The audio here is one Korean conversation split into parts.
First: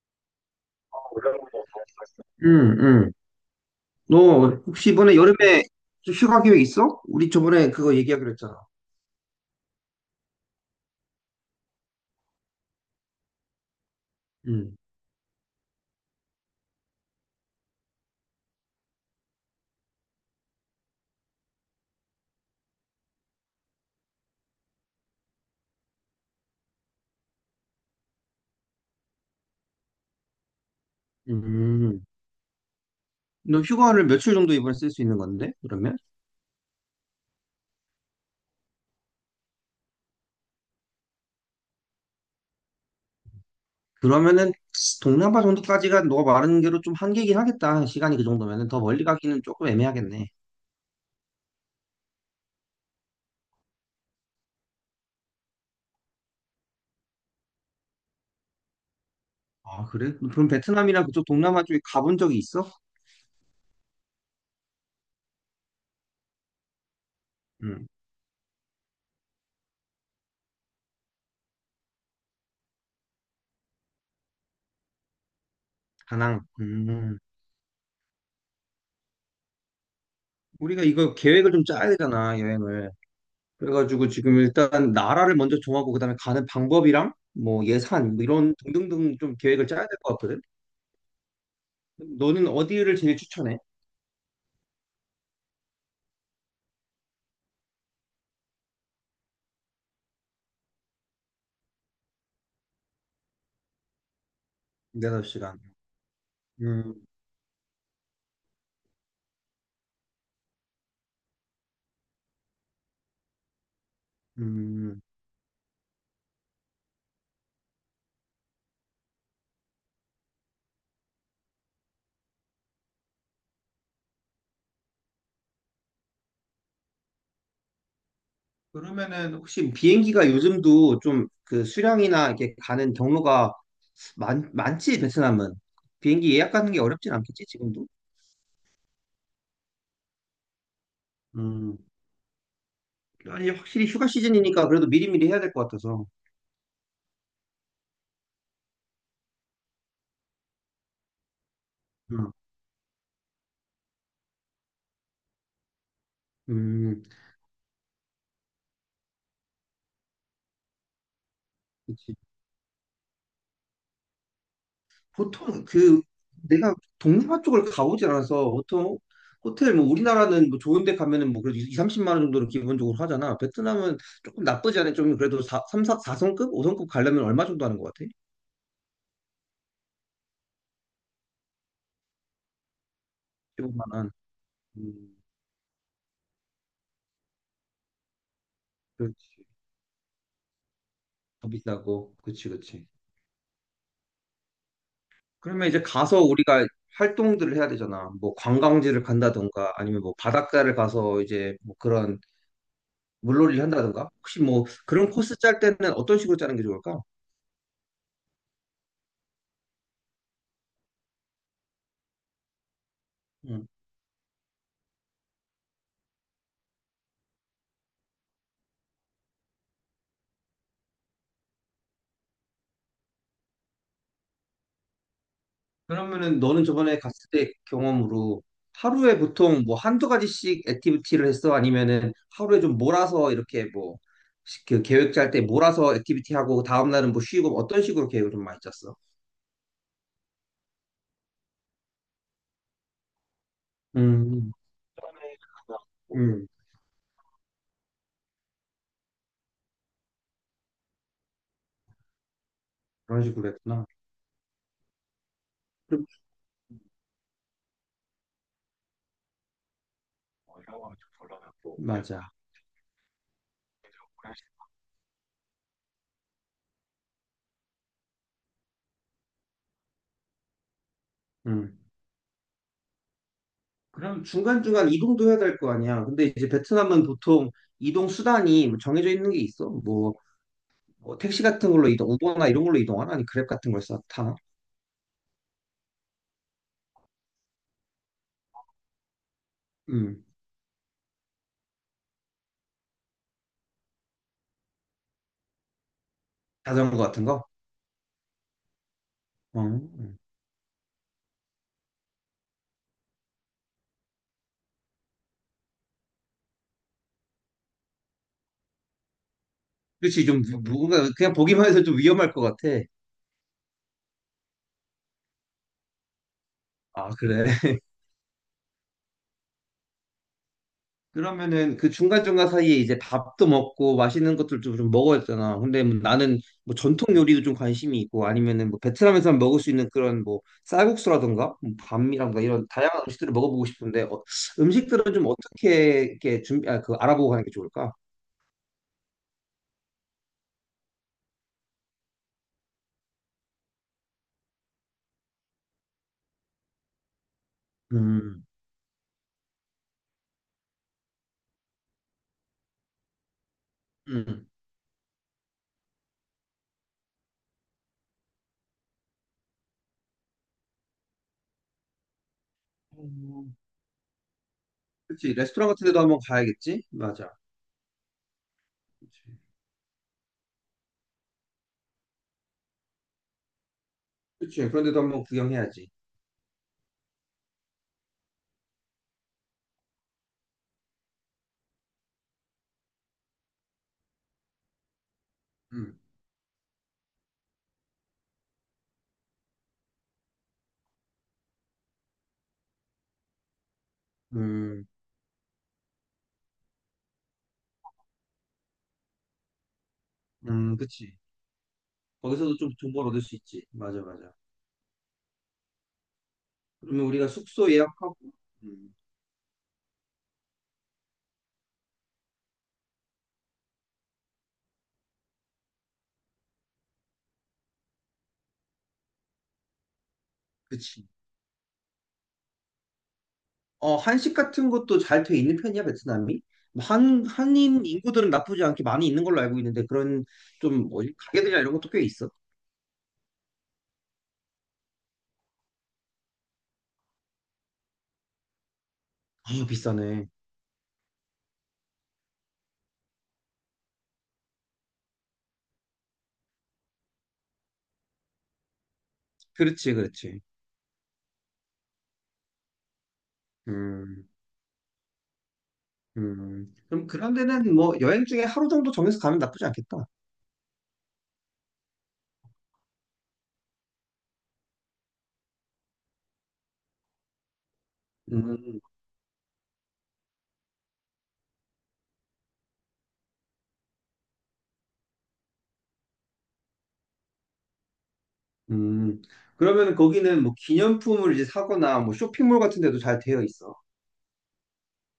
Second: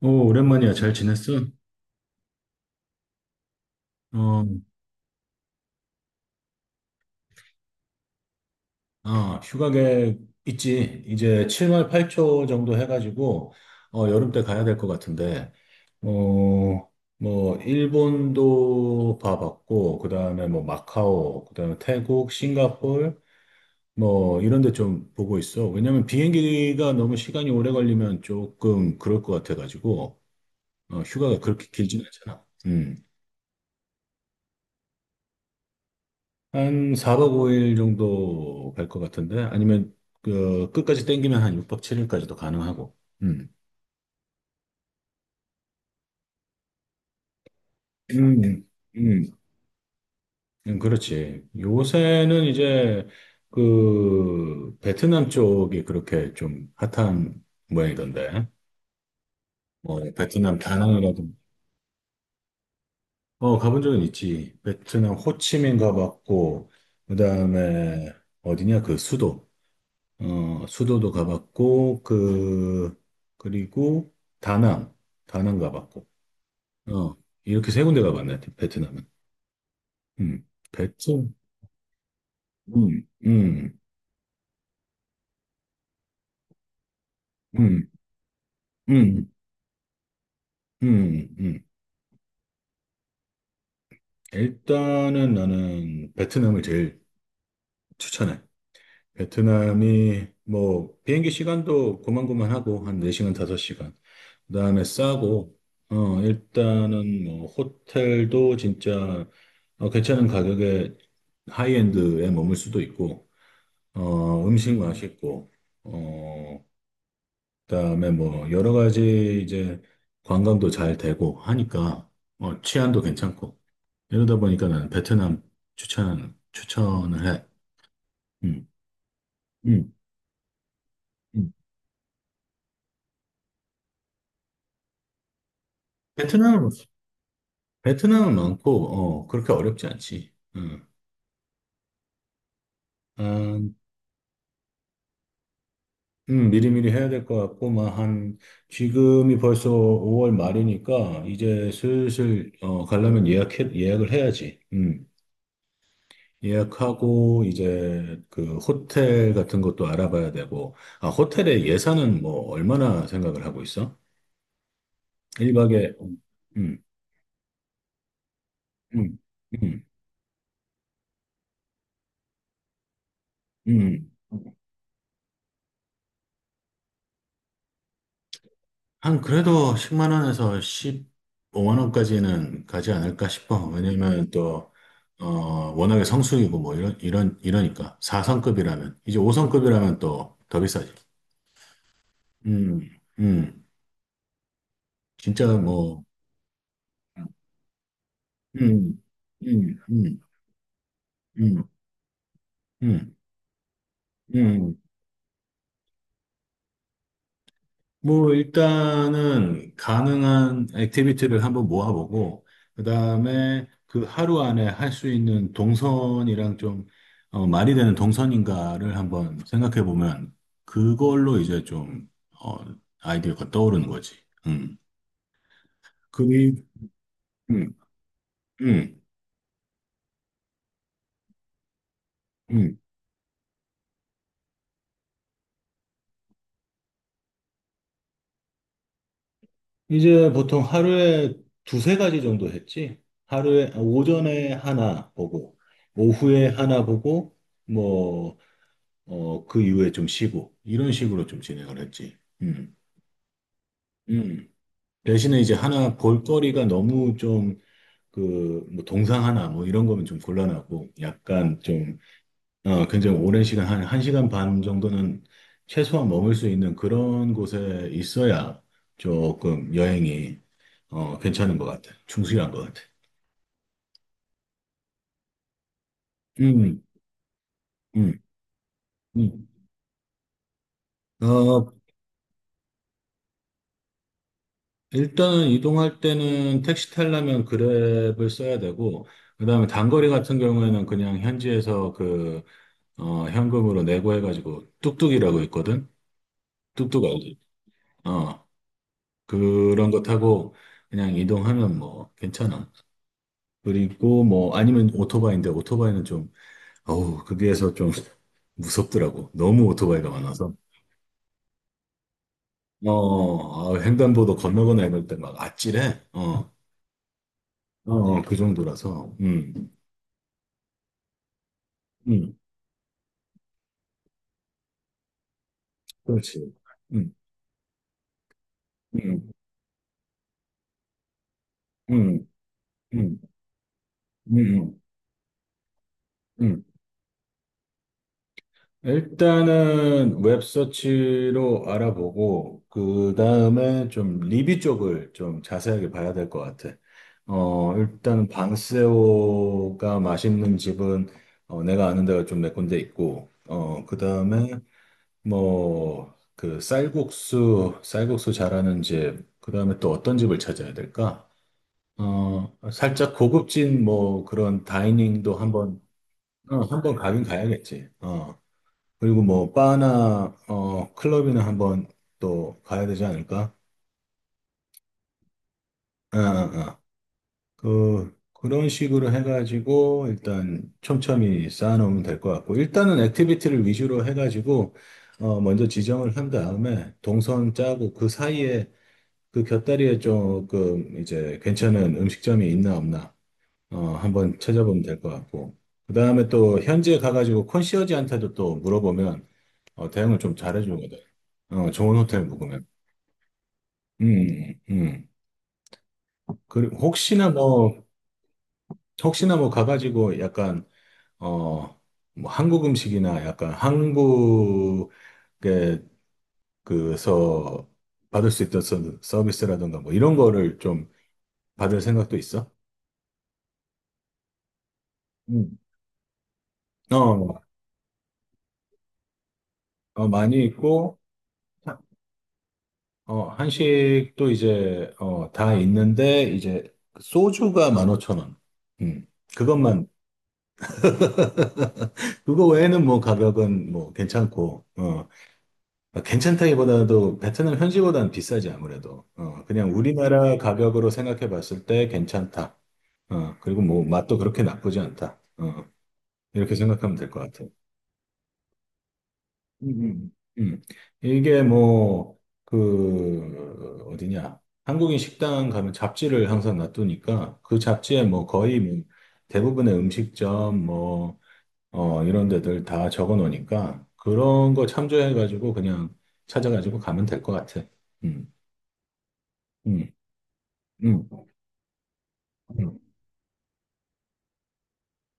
오, 오랜만이야. 잘 지냈어? 응, 응. 어, 너 혹시 이번에 여름에 좀 휴가 계획 있어? 우리 저번에 그거 얘기하기로 했잖아. 휴가 계획 있지. 이제 7월 8초 정도 해가지고, 여름 때 가야 될 응, 것 같은데, 어, 뭐, 일본도 봐봤고, 그 다음에 뭐, 마카오, 그 다음에 태국, 싱가폴, 뭐, 이런 데 좀 보고 있어. 왜냐면 비행기가 너무 시간이 오래 걸리면 조금 그럴 것 같아가지고, 휴가가 그렇게 길진 음. 않잖아. 음. 너 휴가를 며칠 정도 이번에 쓸 수 있는 건데? 그러면? 한 4박 5일 정도 갈 것 같은데 아니면 그 끝까지 땡기면 한 6박 7일까지도 가능하고. 음. 그러면은 동남아 정도까지가 너가 말하는 대로 좀 한계긴 하겠다. 시간이 그 음. 정도면은 더 멀리 음. 가기는 조금 애매하겠네. 그렇지. 요새는 이제 그 베트남 쪽이 그렇게 좀 핫한 모양이던데. 아, 뭐 그래? 그럼 베트남 베트남이나 그쪽 다낭이라든 동남아 쪽에 가본 적이 있어? 가본 적은 있지. 베트남 호치민 가봤고 응, 그다음에 어디냐 그 수도 수도도 가봤고, 그, 그리고 다낭, 가봤고, 다낭. 어, 음. 이렇게 세 군데 가봤네, 베트남은. 우리가 이거 베트남, 계획을 좀 짜야 되잖아, 여행을. 음, 음, 그래가지고 지금 일단 나라를 먼저 정하고 그다음에 가는 방법이랑 뭐 음, 예산 뭐 이런 등등등 음, 좀 계획을 짜야 될 것 같거든. 음, 음. 너는 어디를 제일 추천해? 일단은 나는 베트남을 제일 추천해. 베트남이 뭐 비행기 시간도 고만고만하고 한 4시간, 5시간. 그다음에 싸고 4시간. 음, 일단은 뭐 호텔도 진짜 괜찮은 가격에 하이엔드에 머물 수도 있고 음식 음. 맛있고 어 그다음에 뭐 여러 가지 이제 관광도 잘 되고 하니까 치안도 괜찮고 이러다 보니까 나는 베트남 추천을 해. 음. 그러면은 혹시 음. 비행기가 요즘도 좀 음. 그 수량이나 이렇게 가는 경로가 많지 베트남은 베 비행기 트 예약 남 하는 게 어렵진 않겠지 지금도? 베트남은 많고, 그렇게 어렵지 않지. 음. 아니 음, 확실히 휴가 시즌이니까 그래도 미리미리 해야 될 것 같아서. 미리미리 해야 될 것 같고, 막 한, 지금이 벌써 5월 말이니까, 이제 음. 슬슬, 가려면 예약을 해야지. 음. 예약하고, 이제 그 호텔 같은 것도 알아봐야 되고, 호텔의 예산은 뭐, 얼마나 생각을 하고 있어? 보통 1박에, 그 내가 동남아 쪽을 가보질 않아서 보통 음, 호텔 음, 뭐 우리나라는 뭐 좋은 데 가면은 뭐 그래도 2, 30만 원 정도는 기본적으로 하잖아. 베트남은 음. 조금 나쁘지 않아. 좀 그래도 4, 3, 사성급 5성급 가려면 얼마 정도 하는 것 같아? 한 그래도 10만 원에서 15만 원까지는 가지 않을까 십 싶어. 오만 원. 왜냐면 또, 음, 어, 워낙에 성수기고 뭐 이러니까. 4성급이라면. 이제 그렇지. 5성급이라면 또 더 비싸지. 더 비싸고. 그치, 음, 그치. 음. 진짜 그러면 이제 뭐, 가서 우리가 활동들을 해야 되잖아. 뭐 음, 관광지를 음, 간다던가 음, 아니면 뭐 음, 바닷가를 가서 이제 음, 뭐 그런 음. 물놀이를 한다던가. 혹시 뭐 음. 그런 코스 짤 때는 어떤 식으로 짜는 게 좋을까? 뭐, 일단은 가능한 액티비티를 한번 모아보고, 그 다음에 그 하루 안에 할 수 있는 동선이랑 좀, 말이 되는 동선인가를 한번 생각해 보면, 그걸로 이제 좀, 어, 아이디어가 떠오르는 거지. 음. 그러면은 그리, 너는 저번에 갔을 때 음, 경험으로 음, 하루에 보통 뭐 한두 가지씩 액티비티를 했어? 아니면은 하루에 좀 음. 몰아서 이렇게 뭐 그 계획 짤 때 몰아서 액티비티 하고 다음 날은 뭐 쉬고 뭐 어떤 식으로 계획을 좀 많이 짰어? 이제 보통 하루에 두세 가지 정도 했지? 하루에, 오전에 음, 하나 보고, 음, 오후에 하나 보고, 뭐, 그 이후에 좀 쉬고, 이런 식으로 좀 진행을 했지. 음, 그런 식으로 했구나. 음. 대신에 이제 하나 그럼 볼거리가 너무 좀, 그, 뭐, 동상 하나, 뭐, 이런 거면 좀 곤란하고, 약간 좀, 맞아. 굉장히 오랜 시간, 한, 한 시간 반 정도는 최소한 머물 수 있는 그런 곳에 있어야 조금 여행이, 괜찮은 것 음. 같아. 충실한 것 같아. 그럼 중간중간 이동도 해야 될 거 아니야. 근데 이제 음, 베트남은 보통 이동 음, 수단이 뭐 정해져 있는 게 음. 있어. 뭐 택시 같은 어, 걸로 이동, 우버나 이런 걸로 이동하나? 아니 그랩 같은 걸 써, 타나? 일단은 이동할 때는 택시 타려면 그랩을 써야 되고, 그 다음에 단거리 같은 경우에는 그냥 현지에서 그, 현금으로 내고 해가지고 뚝뚝이라고 있거든? 자전거 뚝뚝 같은 알지? 거? 어, 어. 그런 거 타고 그냥 이동하면 뭐 괜찮아. 그리고 뭐 아니면 오토바이인데 오토바이는 좀, 어우, 거기에서 좀 무섭더라고. 너무 오토바이가 그렇지, 좀 많아서. 군가 그냥 보기만 해서 좀 위험할 것 같아. 횡단보도 건너거나 이럴 때 막 아찔해. 아, 그래. 그 정도라서. 음. 그러면은 그 음. 중간중간 사이에 이제 밥도 먹고 맛있는 것들 좀좀 먹어야 되잖아. 근데 뭐 나는 그렇지. 뭐 음, 전통 요리도 좀 관심이 있고 아니면은 뭐 음, 베트남에서 먹을 수 있는 그런 뭐 쌀국수라든가 뭐 음, 밤이라든가 이런 다양한 음, 음식들을 먹어보고 싶은데 음, 음식들은 좀 어떻게 이렇게 음. 준비, 아, 그 알아보고 가는 게 좋을까? 일단은 웹서치로 알아보고, 그 다음에 좀 리뷰 쪽을 좀 자세하게 봐야 될 것 같아. 일단 음, 방새우가 맛있는 집은 내가 아는 데가 좀 몇 군데 있고, 그 음. 다음에 뭐, 그 쌀국수 잘하는 집, 그 다음에 또 어떤 집을 찾아야 될까? 살짝 고급진 뭐 그런 다이닝도 그렇지. 레스토랑 한번, 같은 데도 한번 가야겠지? 한번 가긴 맞아. 가야겠지. 어. 그리고 뭐 바나, 클럽이나 한번 또 가야 되지 않을까? 그렇지. 그런데도 한번 구경해야지. 어, 어, 어. 그런 식으로 해가지고 일단 촘촘히 쌓아놓으면 될 것 같고, 일단은 액티비티를 위주로 해가지고, 먼저 음. 지정을 한 다음에 동선 짜고 그 사이에 그 곁다리에 조금 이제 괜찮은 음식점이 있나 없나 한번 찾아보면 음, 될 것 같고. 그 다음에 또 현지에 가가지고 컨시어지한테도 또 물어보면 대응을 좀 잘해주거든. 그치. 좋은 호텔 거기서도 묵으면. 좀 정보를 얻을 수 있지. 맞아, 맞아. 음, 음. 그리고 그러면 우리가 숙소 예약하고, 음, 혹시나 뭐 가가지고 약간, 어, 뭐 한국 음식이나 약간 한국에 그서 받을 수 있던 서비스라든가 뭐 이런 거를 좀 그치. 받을 생각도 있어? 어, 한식 같은 것도 잘 돼 있는 음. 편이야, 베트남이? 뭐 어, 한인 인구들은 나쁘지 않게 많이 있는 걸로 알고 있는데, 그런 많이 좀, 있고, 뭐지, 가게들이나 이런 것도 꽤 있어. 한식도 이제, 다 있는데, 이제, 소주가 15,000원. 음, 아, 그것만, 비싸네. 그거 외에는 뭐 가격은 뭐 괜찮고, 괜찮다기보다도 베트남 현지보다는 비싸지, 아무래도. 그냥 그렇지, 우리나라 그렇지. 가격으로 생각해 봤을 때 괜찮다. 그리고 뭐 맛도 음, 그렇게 나쁘지 않다. 이렇게 생각하면 그럼 될 것 그런 같아요. 데는 뭐 여행 중에 하루 정도 정해서 가면 나쁘지 음, 않겠다. 음. 음. 이게 뭐, 그, 어디냐. 한국인 식당 가면 잡지를 항상 놔두니까 그 잡지에 뭐 거의 음, 뭐 대부분의 음식점 뭐, 이런 데들 다 적어 놓으니까 그런 거 참조해가지고 그냥 찾아가지고 가면 될 것 같아. 음, 음. 음, 그러면 거기는 뭐 음, 기념품을 이제 사거나 뭐 쇼핑몰 음. 같은 데도 잘 되어 있어.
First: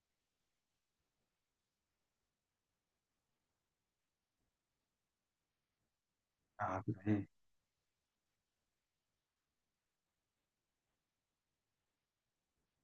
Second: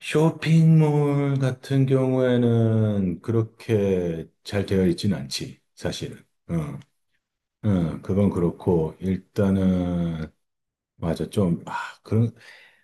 쇼핑몰 같은 경우에는 그렇게 잘 되어 있진 않지, 사실은. 아, 어, 그래. 그건 그렇고, 일단은 맞아. 좀, 그런,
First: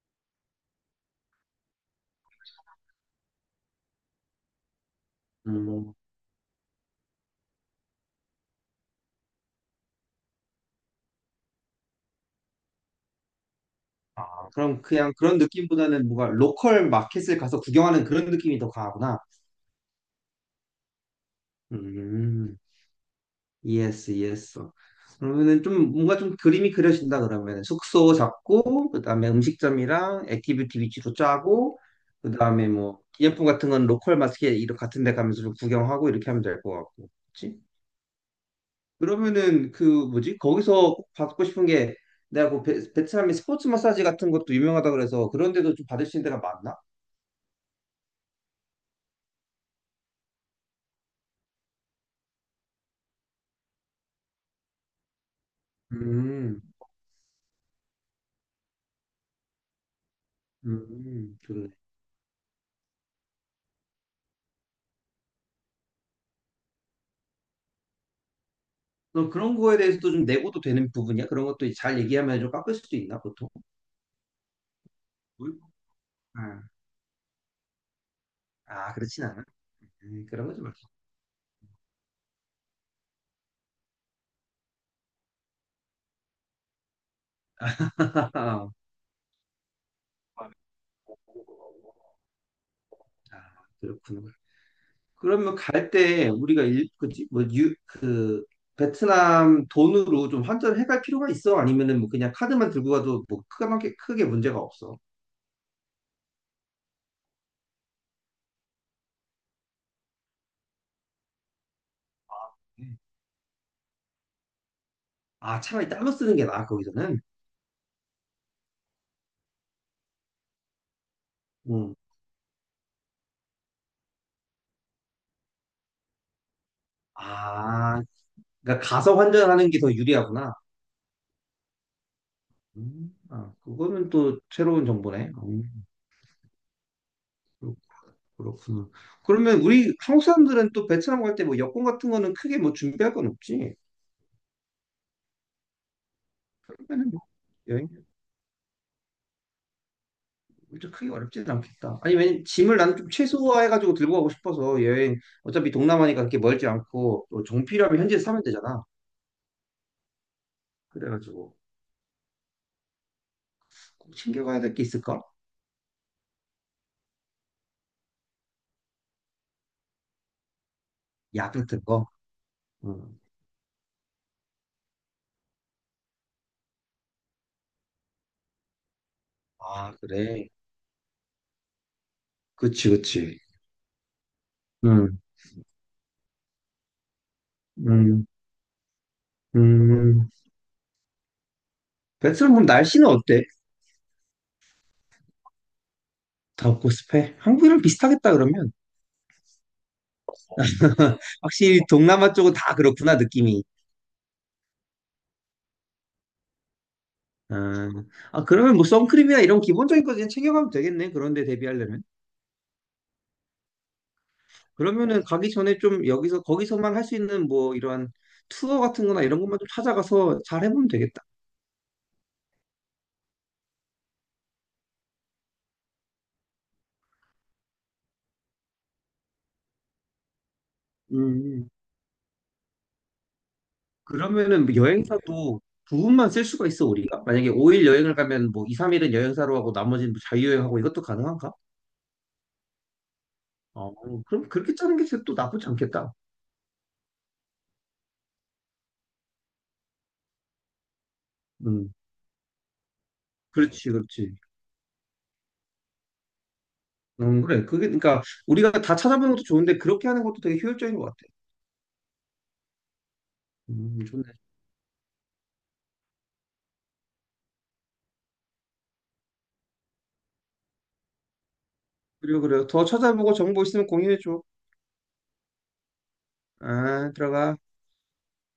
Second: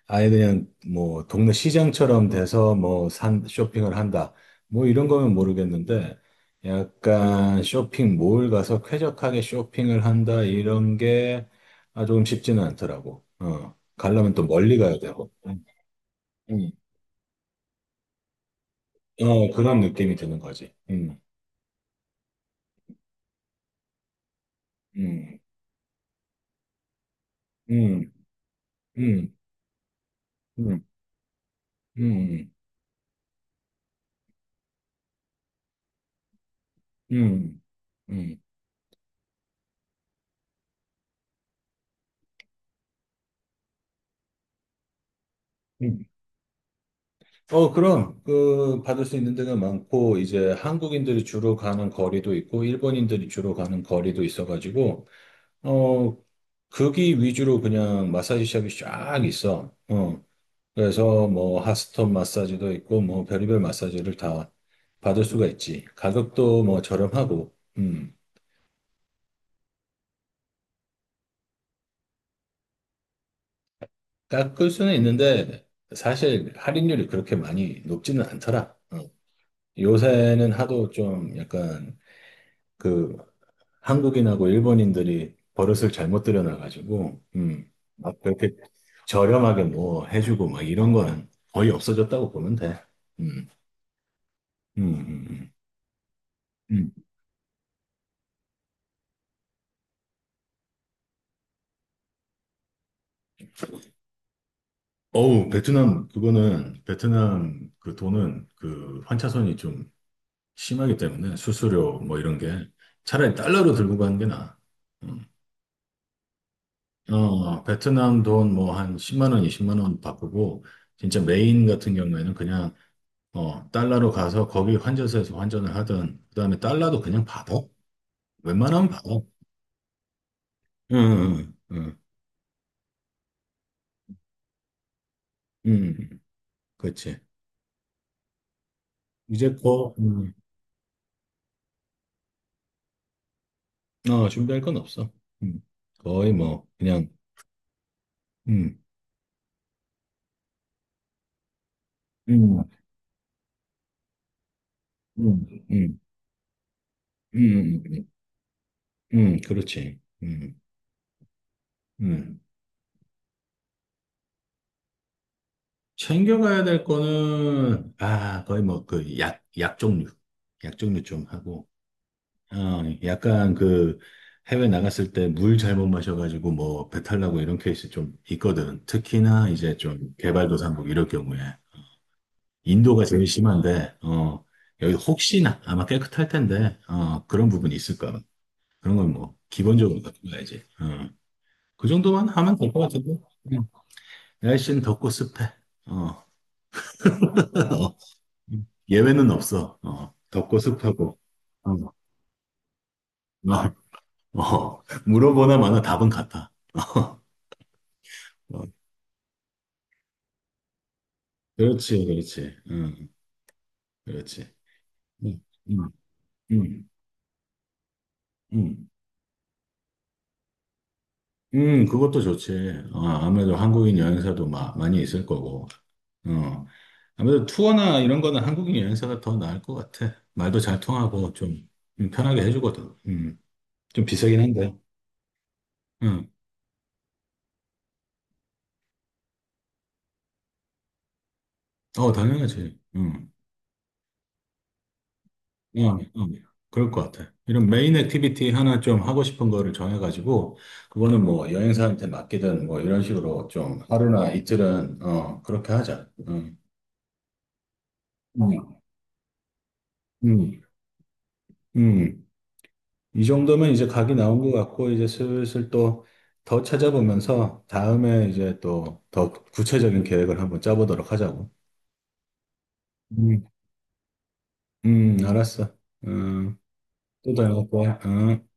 아예 그냥 뭐 동네 시장처럼 돼서 뭐 쇼핑을 한다. 뭐 이런 거면 음, 모르겠는데, 약간 쇼핑몰 가서 쾌적하게 쇼핑을 한다. 이런 게 조금 쉽지는 않더라고. 어. 가려면 또 멀리 그럼 가야 그냥 되고. 그런 음. 느낌보다는 뭔가 음. 로컬 마켓을 가서 구경하는 그런 느낌이 더 강하구나. 그런 느낌이 드는 거지. 음. 음, 이해했어, 이해했어. 음. 그러면은 좀 뭔가 좀 그림이 그려진다 그러면 음. 숙소 잡고 그다음에 음. 음식점이랑 액티비티 음. 위주로 짜고 음. 그다음에 뭐 기념품 같은 건 로컬 마켓 이런 같은 데 가면서 좀 구경하고 이렇게 하면 될 것 같고. 그치? 음. 음. 그러면은 그 뭐지? 거기서 꼭 받고 싶은 게 내가 그 베트남의 스포츠 마사지 같은 것도 유명하다 그래서 그런 데도 좀 음. 받을 수 있는 데가 많나? 그럼, 그, 받을 수 있는 데가 많고, 이제 한국인들이 주로 가는 거리도 있고, 일본인들이 주로 가는 거리도 있어가지고, 어, 음. 거기 위주로 그냥 마사지 샵이 쫙 있어. 그래서 뭐, 좋네. 핫스톤 마사지도 있고, 뭐, 별의별 마사지를 다 받을 수가 있지. 가격도 뭐, 저렴하고, 너 그런 거에 대해서도 좀 내고도 되는 부분이야? 그런 것도 잘 얘기하면 좀 깎을 수도 있나, 보통? 깎을 수는 음, 있는데, 사실 아, 할인율이 그렇게 많이 높지는 않더라. 아, 어. 그렇진 않아. 그런 요새는 거지 말 하도 좀 약간, 그 한국인하고 일본인들이 버릇을 잘못 들여놔가지고, 막 그렇게 아, 저렴하게 뭐 해주고 막 이런 거는 거의 없어졌다고 보면 돼. 아, 음, 그렇구나. 음, 음, 음. 그러면 갈 때 우리가 음. 그지? 뭐, 그, 베트남 돈으로 좀 환전을 해갈 필요가 있어? 아니면은 뭐 그냥 카드만 들고 가도 뭐 크게, 크게 문제가 없어? 어우, 베트남, 그거는, 베트남 그 돈은 그 환차손이 좀 심하기 때문에 수수료 뭐 이런 게 음. 차라리 달러로 들고 가는 게 나아. 음. 아, 차라리 달러 쓰는 게 나아, 거기서는? 베트남 돈 뭐 한 10만 원, 20만 원 바꾸고, 진짜 메인 같은 음. 경우에는 그냥 달러로 가서 거기 환전소에서 환전을 하든, 그 다음에 달러도 그냥 받아. 아, 그러니까 웬만하면 받아. 가서 환전하는 게 더 유리하구나. 응, 응, 응, 아, 그거는 또 새로운 정보네. 음. 응, 응. 그렇지. 그렇- 그렇구나. 이제 그러면 거, 우리 한국 사람들은 또 베트남 갈 때 뭐 여권 같은 거는 크게 뭐 준비할 건 없지? 준비할 건 없어. 음, 거의 뭐, 그냥, 그러면은 뭐 여행 음, 진짜 크게 어렵지는 않겠다. 아니, 왜냐면 음, 짐을 나는 좀 최소화해가지고 들고 가고 싶어서 여행 음, 음, 어차피 음, 동남아니까 그렇게 멀지 않고 또 음, 정필요하면 음, 현지에서 사면 되잖아. 그렇지. 그래가지고 음. 꼭 챙겨가야 될 게 있을까? 챙겨가야 될 거는, 거의 뭐, 그, 약 종류. 약 종류 좀 약 하고, 같은 거. 음. 약간 그 해외 나갔을 때 물 잘못 마셔가지고 뭐 배탈 나고 이런 케이스 좀 있거든. 특히나 이제 아, 좀 그래. 개발도상국 이럴 경우에. 그치, 인도가 제일 그치. 심한데, 여기 음, 혹시나 아마 깨끗할 텐데, 그런 부분이 있을까. 음, 그런 건 뭐 기본적으로 갖고 음. 가야지. 그 정도만 베트남 하면 그럼 될 것 날씨는 같은데. 어때? 응. 날씨는 덥고 습해. 어, 다 없고 습해? 한국이랑 비슷하겠다 그러면. 예외는 없어. 덥고 습하고. 어, 확실히 동남아 쪽은 다 그렇구나 느낌이. 어, 물어보나 마나 답은 같아. 아, 아, 어, 그러면 뭐 선크림이나 이런 기본적인 거 그냥 챙겨가면 되겠네. 그런데 대비하려면. 그렇지, 그렇지. 응, 그렇지. 그러면은 응, 가기 전에 응, 좀 여기서 응, 거기서만 할 수 있는 뭐 이러한 투어 응. 같은 거나 이런 것만 좀 찾아가서 잘 해보면 되겠다. 그것도 좋지. 아무래도 한국인 여행사도 많이 있을 거고. 어, 아무래도 투어나 이런 거는 한국인 여행사가 더 나을 것 같아. 말도 잘 음. 통하고 좀 음. 편하게 해주거든. 좀 비싸긴 그러면은 한데. 뭐 여행사도 응. 부분만 쓸 수가 있어 우리가. 만약에 5일 여행을 가면 뭐 2, 3일은 여행사로 하고 나머지는 뭐 자유여행하고 이것도 가능한가? 당연하지. 응. 어, 그럼 그렇게 짜는 게 또 나쁘지 어, 않겠다. 어, 그럴 것 같아. 이런 메인 액티비티 하나 좀 하고 싶은 거를 정해가지고, 그거는 뭐 음. 여행사한테 맡기든 뭐 이런 식으로 좀 그렇지, 하루나 그렇지. 이틀은, 그렇게 하자. 응, 그래. 그게, 그러니까, 우리가 음, 다 찾아보는 것도 좋은데, 그렇게 하는 것도 되게 음. 효율적인 것 같아. 음. 이 정도면 이제 각이 좋네. 나온 것 같고, 이제 슬슬 또 더 찾아보면서 다음에 이제 또 더 구체적인 계획을 한번 짜보도록 하자고. 그리고, 그래요. 더 찾아보고 음, 정보 있으면 공유해줘. 알았어. 음, 아, 또 전화 들어가. 올 거야. 음.